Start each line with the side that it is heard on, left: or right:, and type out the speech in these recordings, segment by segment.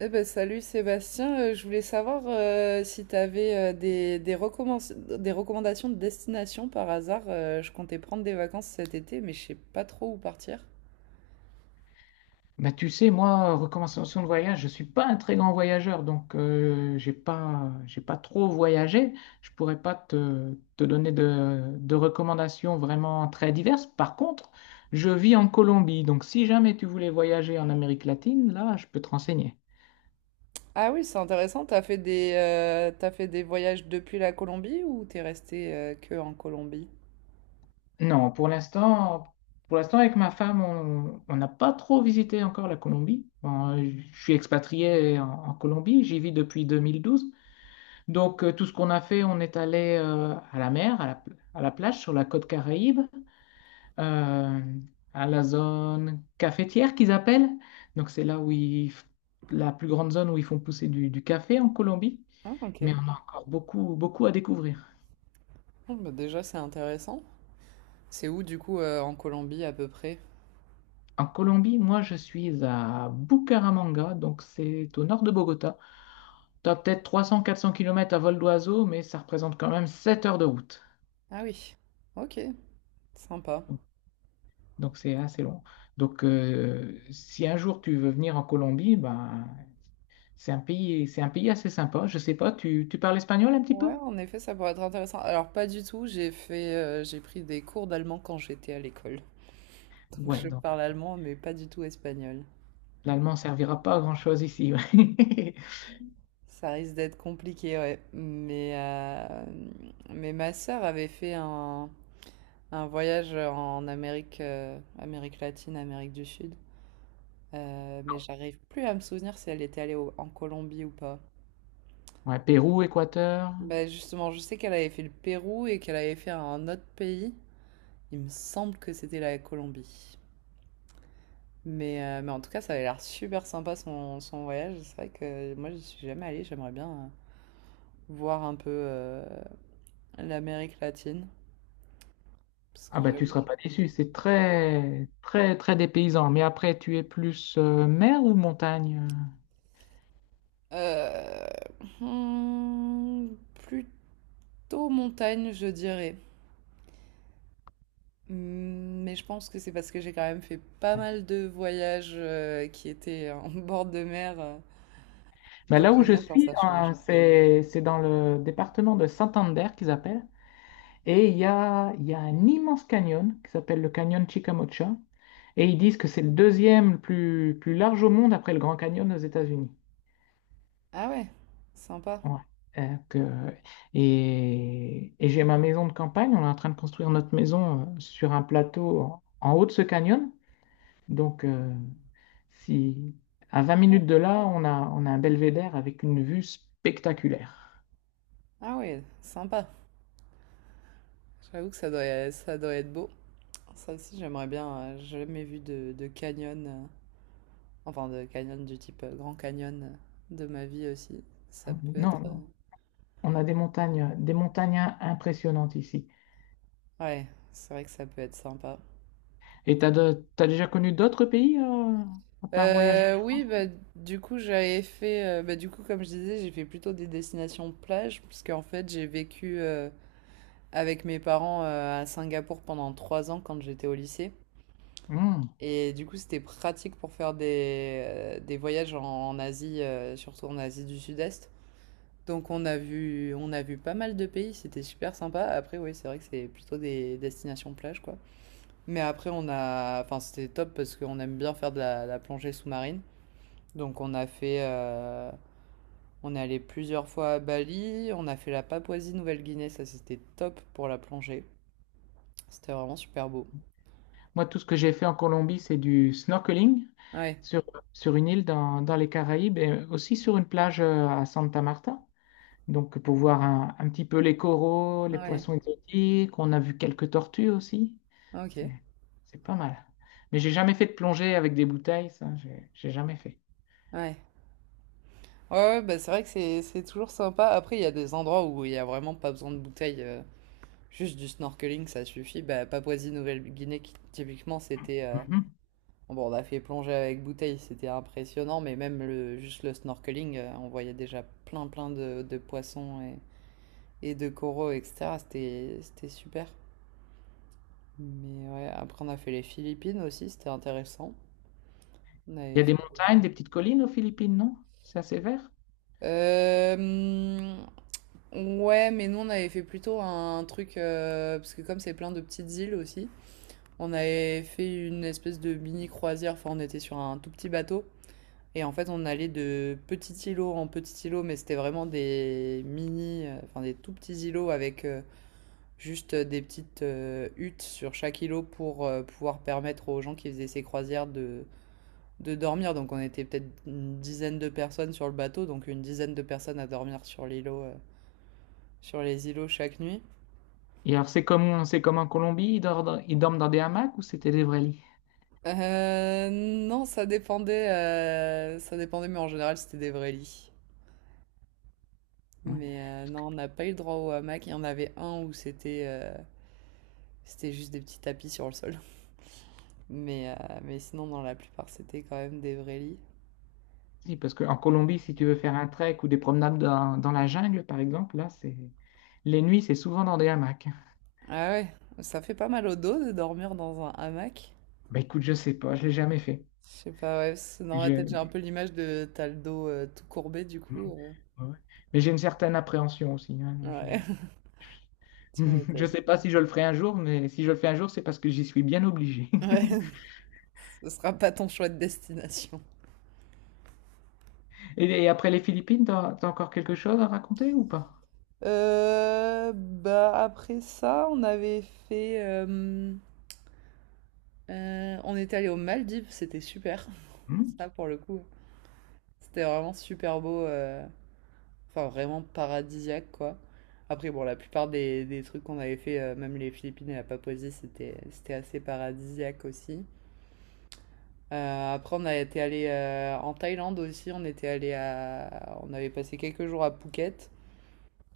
right: Eh ben, salut Sébastien. Je voulais savoir si tu avais des recommandations de destination par hasard. Je comptais prendre des vacances cet été, mais je sais pas trop où partir.
left: Bah, tu sais, moi, recommandation de voyage, je suis pas un très grand voyageur, donc j'ai pas trop voyagé. Je pourrais pas te donner de recommandations vraiment très diverses. Par contre, je vis en Colombie, donc si jamais tu voulais voyager en Amérique latine, là, je peux te renseigner.
right: Ah oui, c'est intéressant, t'as fait des voyages depuis la Colombie ou t'es resté que en Colombie?
left: Non, pour l'instant, avec ma femme, on n'a pas trop visité encore la Colombie. Bon, je suis expatrié en Colombie, j'y vis depuis 2012. Donc, tout ce qu'on a fait, on est allé à la mer, à la plage, sur la côte Caraïbe, euh, à la zone cafetière qu'ils appellent. Donc, c'est là où ils, f- la plus grande zone où ils font pousser du café en Colombie.
right: Ah,
left: Mais
right: ok.
left: on a encore beaucoup, beaucoup à découvrir.
right: Bon, bah déjà c'est intéressant. C'est où du coup en Colombie à peu près?
left: En Colombie, moi, je suis à Bucaramanga, donc c'est au nord de Bogota. Tu as peut-être 300-400 km à vol d'oiseau, mais ça représente quand même 7 heures de route.
right: Ah oui, ok, sympa.
left: Donc c'est assez long. Donc si un jour tu veux venir en Colombie, ben, c'est un pays assez sympa. Je sais pas, tu parles espagnol un petit
right: Ouais,
left: peu?
right: en effet, ça pourrait être intéressant. Alors, pas du tout, j'ai pris des cours d'allemand quand j'étais à l'école. Donc,
left: Ouais,
right: je
left: donc
right: parle allemand, mais pas du tout espagnol.
left: l'allemand servira pas à grand-chose ici. Ouais.
right: Ça risque d'être compliqué, ouais. Mais ma sœur avait fait un voyage en Amérique latine, Amérique du Sud. Mais j'arrive plus à me souvenir si elle était allée en Colombie ou pas.
left: Ouais, Pérou, Équateur.
right: Bah justement, je sais qu'elle avait fait le Pérou et qu'elle avait fait un autre pays. Il me semble que c'était la Colombie. Mais en tout cas, ça avait l'air super sympa son voyage. C'est vrai que moi, je suis jamais allée. J'aimerais bien voir un peu l'Amérique latine. Parce
left: Ah
right: que
left: ben tu
right: j'avoue.
left: seras pas déçu, c'est très très très dépaysant. Mais après, tu es plus mer ou montagne?
right: Euh, Plutôt montagne, je dirais. Mais je pense que c'est parce que j'ai quand même fait pas mal de voyages qui étaient en bord de mer,
left: Ben,
right: donc
left: là où
right: j'aime
left: je
right: bien quand
left: suis,
right: ça change.
left: hein, c'est dans le département de Santander qu'ils appellent. Et il y a un immense canyon qui s'appelle le canyon Chicamocha. Et ils disent que c'est le deuxième le plus large au monde après le Grand Canyon aux États-Unis.
right: Ah ouais, sympa.
left: Ouais. Euh, que- et j'ai ma maison de campagne. On est en train de construire notre maison sur un plateau en haut de ce canyon. Donc, si, à 20 minutes de là, on a un belvédère avec une vue spectaculaire.
right: Ah ouais, sympa. J'avoue que ça doit être beau. Ça aussi, j'aimerais bien. J'ai jamais vu de canyon, enfin de canyon du type Grand Canyon de ma vie aussi. Ça
left: Non,
right: peut être.
left: non, on a des montagnes impressionnantes ici.
right: Ouais, c'est vrai que ça peut être sympa.
left: Et t'as déjà connu d'autres pays à part voyager?
right: Oui, bah, du coup, j'avais fait. Bah, du coup, comme je disais, j'ai fait plutôt des destinations plage, puisque en fait, j'ai vécu avec mes parents à Singapour pendant 3 ans quand j'étais au lycée.
left: Hmm.
right: Et du coup, c'était pratique pour faire des voyages en Asie, surtout en Asie du Sud-Est. Donc on a vu pas mal de pays, c'était super sympa. Après oui, c'est vrai que c'est plutôt des destinations plage quoi. Mais après enfin c'était top parce qu'on aime bien faire de la plongée sous-marine. Donc on est allé plusieurs fois à Bali, on a fait la Papouasie-Nouvelle-Guinée, ça c'était top pour la plongée. C'était vraiment super beau.
left: Moi, tout ce que j'ai fait en Colombie, c'est du snorkeling
right: Ouais,
left: sur, sur une île dans les Caraïbes et aussi sur une plage à Santa Marta. Donc, pour voir un petit peu les coraux, les
right: ouais,
left: poissons exotiques, on a vu quelques tortues aussi.
right: ok,
left: C'est,
right: ouais.
left: c'est pas mal. Mais j'ai jamais fait de plongée avec des bouteilles, ça, j'ai jamais fait.
right: Ouais, ouais, bah c'est vrai que c'est toujours sympa. Après il y a des endroits où il y a vraiment pas besoin de bouteille. Juste du snorkeling, ça suffit. Bah, Papouasie-Nouvelle-Guinée, typiquement, c'était.
left: Mhm.
right: Bon, on a fait plonger avec bouteille, c'était impressionnant, mais même juste le snorkeling, on voyait déjà plein de poissons et de coraux, etc. C'était super. Mais ouais, après, on a fait les Philippines aussi, c'était intéressant. On
left: Il
right: avait
left: y a
right: fait-
left: des montagnes, des petites collines aux Philippines, non? C'est assez vert?
right: Euh, ouais, mais nous, on avait fait plutôt un truc, parce que comme c'est plein de petites îles aussi. On avait fait une espèce de mini croisière, enfin on était sur un tout petit bateau. Et en fait, on allait de petit îlot en petit îlot, mais c'était vraiment enfin des tout petits îlots avec juste des petites huttes sur chaque îlot pour pouvoir permettre aux gens qui faisaient ces croisières de dormir. Donc on était peut-être une dizaine de personnes sur le bateau, donc une dizaine de personnes à dormir sur sur les îlots chaque nuit.
left: Et alors, c'est comme en Colombie, ils dorment dans des hamacs ou c'était des vrais lits?
right: Non, ça dépendait, mais en général c'était des vrais lits.
left: Ouais.
right: Mais non, on n'a pas eu le droit au hamac. Il y en avait un où c'était juste des petits tapis sur le sol. Mais sinon, dans la plupart, c'était quand même des vrais lits.
left: Si, parce qu'en Colombie, si tu veux faire un trek ou des promenades dans la jungle, par exemple, là, c'est les nuits, c'est souvent dans des hamacs.
right: Ah ouais, ça fait pas mal au dos de dormir dans un hamac.
left: Bah écoute, je sais pas, je l'ai jamais fait.
right: Je sais pas, ouais, parce que dans ma tête, j'ai un
left: Je-
right: peu l'image de t'as le dos tout courbé, du
left: Ouais.
right: coup.
left: Ouais. Mais j'ai une certaine appréhension aussi, hein, non, je...
right: Ouais, tu
left: Je
right: m'étonnes.
left: sais pas si je le ferai un jour, mais si je le fais un jour, c'est parce que j'y suis bien obligé.
right: Ouais, ce sera pas ton choix de destination.
left: Et après les Philippines, t'as, t'as encore quelque chose à raconter ou pas?
right: Bah après ça, fait... euh, on est allé aux Maldives, c'était super.
left: Hmm.
right: Ça, pour le coup, c'était vraiment super beau. Enfin, vraiment paradisiaque, quoi. Après, bon, la plupart des trucs qu'on avait fait, même les Philippines et la Papouasie, c'était assez paradisiaque aussi. Après, on a été allé en Thaïlande aussi. On avait passé quelques jours à Phuket,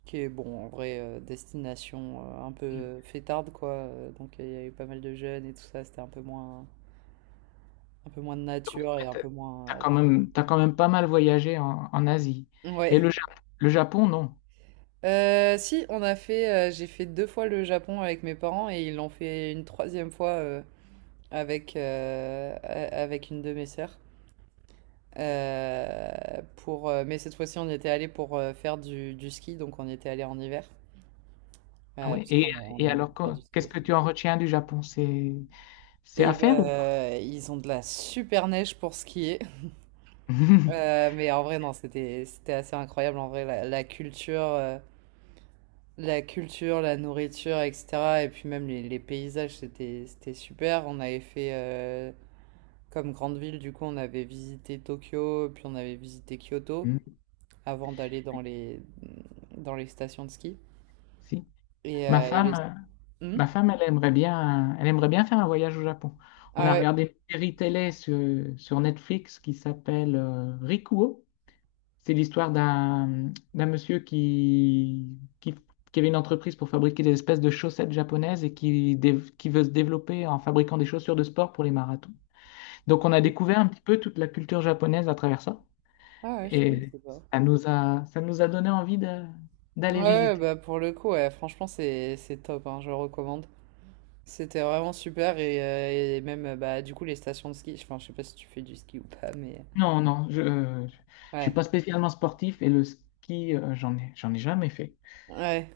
right: qui est bon, en vrai, destination un peu fêtarde, quoi. Donc, il y avait pas mal de jeunes et tout ça. C'était un peu moins de
left: Donc,
right: nature et
left: ouais,
right: un peu moins euh,
left: t'as quand même pas mal voyagé en Asie. Et
right: Ouais.
left: le Japon, non.
right: Si, j'ai fait deux fois le Japon avec mes parents et ils l'ont fait une troisième fois avec une de mes sœurs. Euh, mais cette fois-ci, on y était allé pour faire du ski, donc on y était allé en hiver.
left: Ah ouais.
right: Parce qu'on
left: Et
right: aime
left: alors,
right: beaucoup faire du ski
left: qu'est-ce que
right: aussi.
left: tu en retiens du Japon? C'est à
right: Et
left: faire ou pas?
right: bah, ils ont de la super neige pour skier. Mais en vrai, non, c'était assez incroyable. En vrai, la culture. La culture, la nourriture, etc. Et puis même les paysages, c'était super. On avait fait, comme grande ville, du coup, on avait visité Tokyo, puis on avait visité Kyoto
left: Hmm.
right: avant d'aller dans les stations de ski.
left: Si.
right: Et,
left: Ma
right: euh, et les...
left: femme, euh,
right: Hmm.
left: ma femme, elle aimerait bien faire un voyage au Japon. On
right: Ah
left: a
right: ouais,
left: regardé une série télé sur Netflix qui s'appelle Rikuo. C'est l'histoire d'un monsieur qui avait une entreprise pour fabriquer des espèces de chaussettes japonaises et qui veut se développer en fabriquant des chaussures de sport pour les marathons. Donc on a découvert un petit peu toute la culture japonaise à travers ça
right: ah ouais, je
left: et
right: connaissais pas.
left: ça nous a donné
right: Ouais,
left: d'aller
right: ouais,
left: visiter.
right: bah pour le coup, ouais, franchement, c'est top, hein, je recommande. C'était vraiment super et même, bah, du coup, les stations de ski, enfin, je sais pas si tu fais du ski ou pas, mais.
left: Non, non, je ne suis
right: Ouais,
left: pas spécialement sportif et le ski, j'en ai jamais fait.
right: ouais.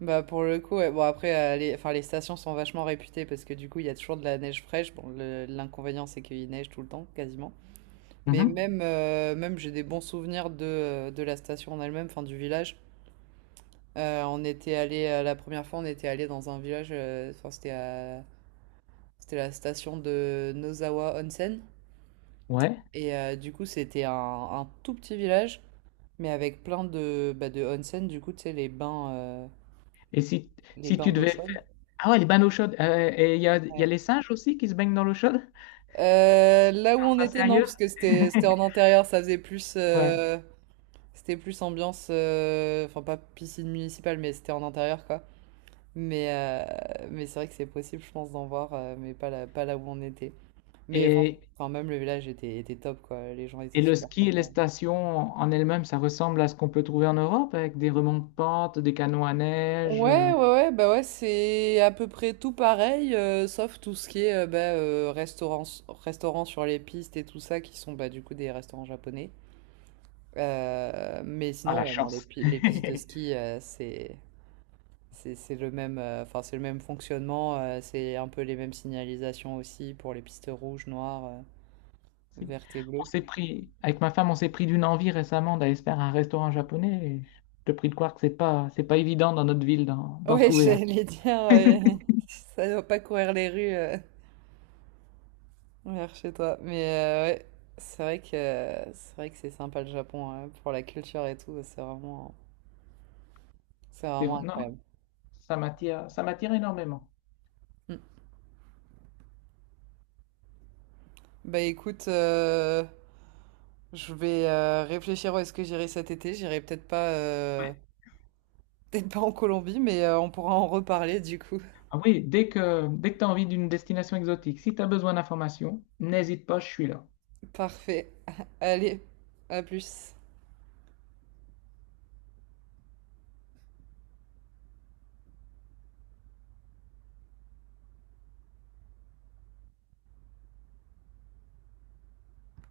right: Bah pour le coup, ouais. Bon après, les stations sont vachement réputées parce que du coup, il y a toujours de la neige fraîche. Bon, l'inconvénient, c'est qu'il neige tout le temps, quasiment. Mais
left: Mhm.
right: même j'ai des bons souvenirs de la station en elle-même, enfin du village. La première fois, on était allé dans un village, enfin c'était c'était la station de Nozawa Onsen.
left: Ouais.
right: Du coup, c'était un tout petit village, mais avec plein de, bah, de onsen, du coup, tu sais, les bains, euh,
left: Et si,
right: les
left: si
right: bains
left: tu
right: d'eau
left: devais
right: chaude.
left: faire... Ah ouais, les bains d'eau chaude. Et il y a
right: Ouais.
left: les singes aussi qui se baignent dans l'eau chaude?
right: Là où on
left: Ça, c'est
right: était, non,
left: ailleurs?
right: parce que c'était en intérieur, ça faisait plus
left: Ouais.
right: euh, C'était plus ambiance, enfin pas piscine municipale, mais c'était en intérieur quoi. Mais euh, mais c'est vrai que c'est possible, je pense, d'en voir, mais pas là où on était. Mais enfin,
left: Et,
right: enfin, même le village était top quoi, les gens étaient
left: et le
right: super
left: ski et les
right: sympas.
left: stations en elles-mêmes, ça ressemble à ce qu'on peut trouver en Europe avec des remontes-pentes, des canots à neige.
right: Ouais, ouais, ouais, bah ouais, c'est à peu près tout pareil, sauf tout ce qui est bah, restaurants sur les pistes et tout ça, qui sont bah, du coup des restaurants japonais. Mais
left: Ah,
right: sinon,
left: la
right: ouais, non, les
left: chance!
right: pi les pistes de ski, c'est le même fonctionnement, c'est un peu les mêmes signalisations aussi pour les pistes rouges, noires,
left: Si.
right: vertes et
left: On
right: bleues.
left: s'est pris, avec ma femme, on s'est pris d'une envie récemment d'aller se faire un restaurant japonais, et je te prie de croire que c'est pas évident dans notre ville d'en
right: Ouais,
left: trouver un.
right: j'allais dire, ça doit pas courir les rues, vers chez toi. Mais ouais, c'est vrai que c'est vrai que c'est sympa le Japon, hein, pour la culture et tout, c'est vraiment c'est vraiment
left: Non,
right: incroyable.
left: ça m'attire énormément.
right: Mmh. Bah, écoute, je vais, réfléchir où est-ce que j'irai cet été. J'irai peut-être pas, peut-être pas en Colombie, mais on pourra en reparler du coup.
left: Ah oui, dès que tu as envie d'une destination exotique, si tu as besoin d'informations, n'hésite pas, je suis là.
right: Parfait. Allez, à plus.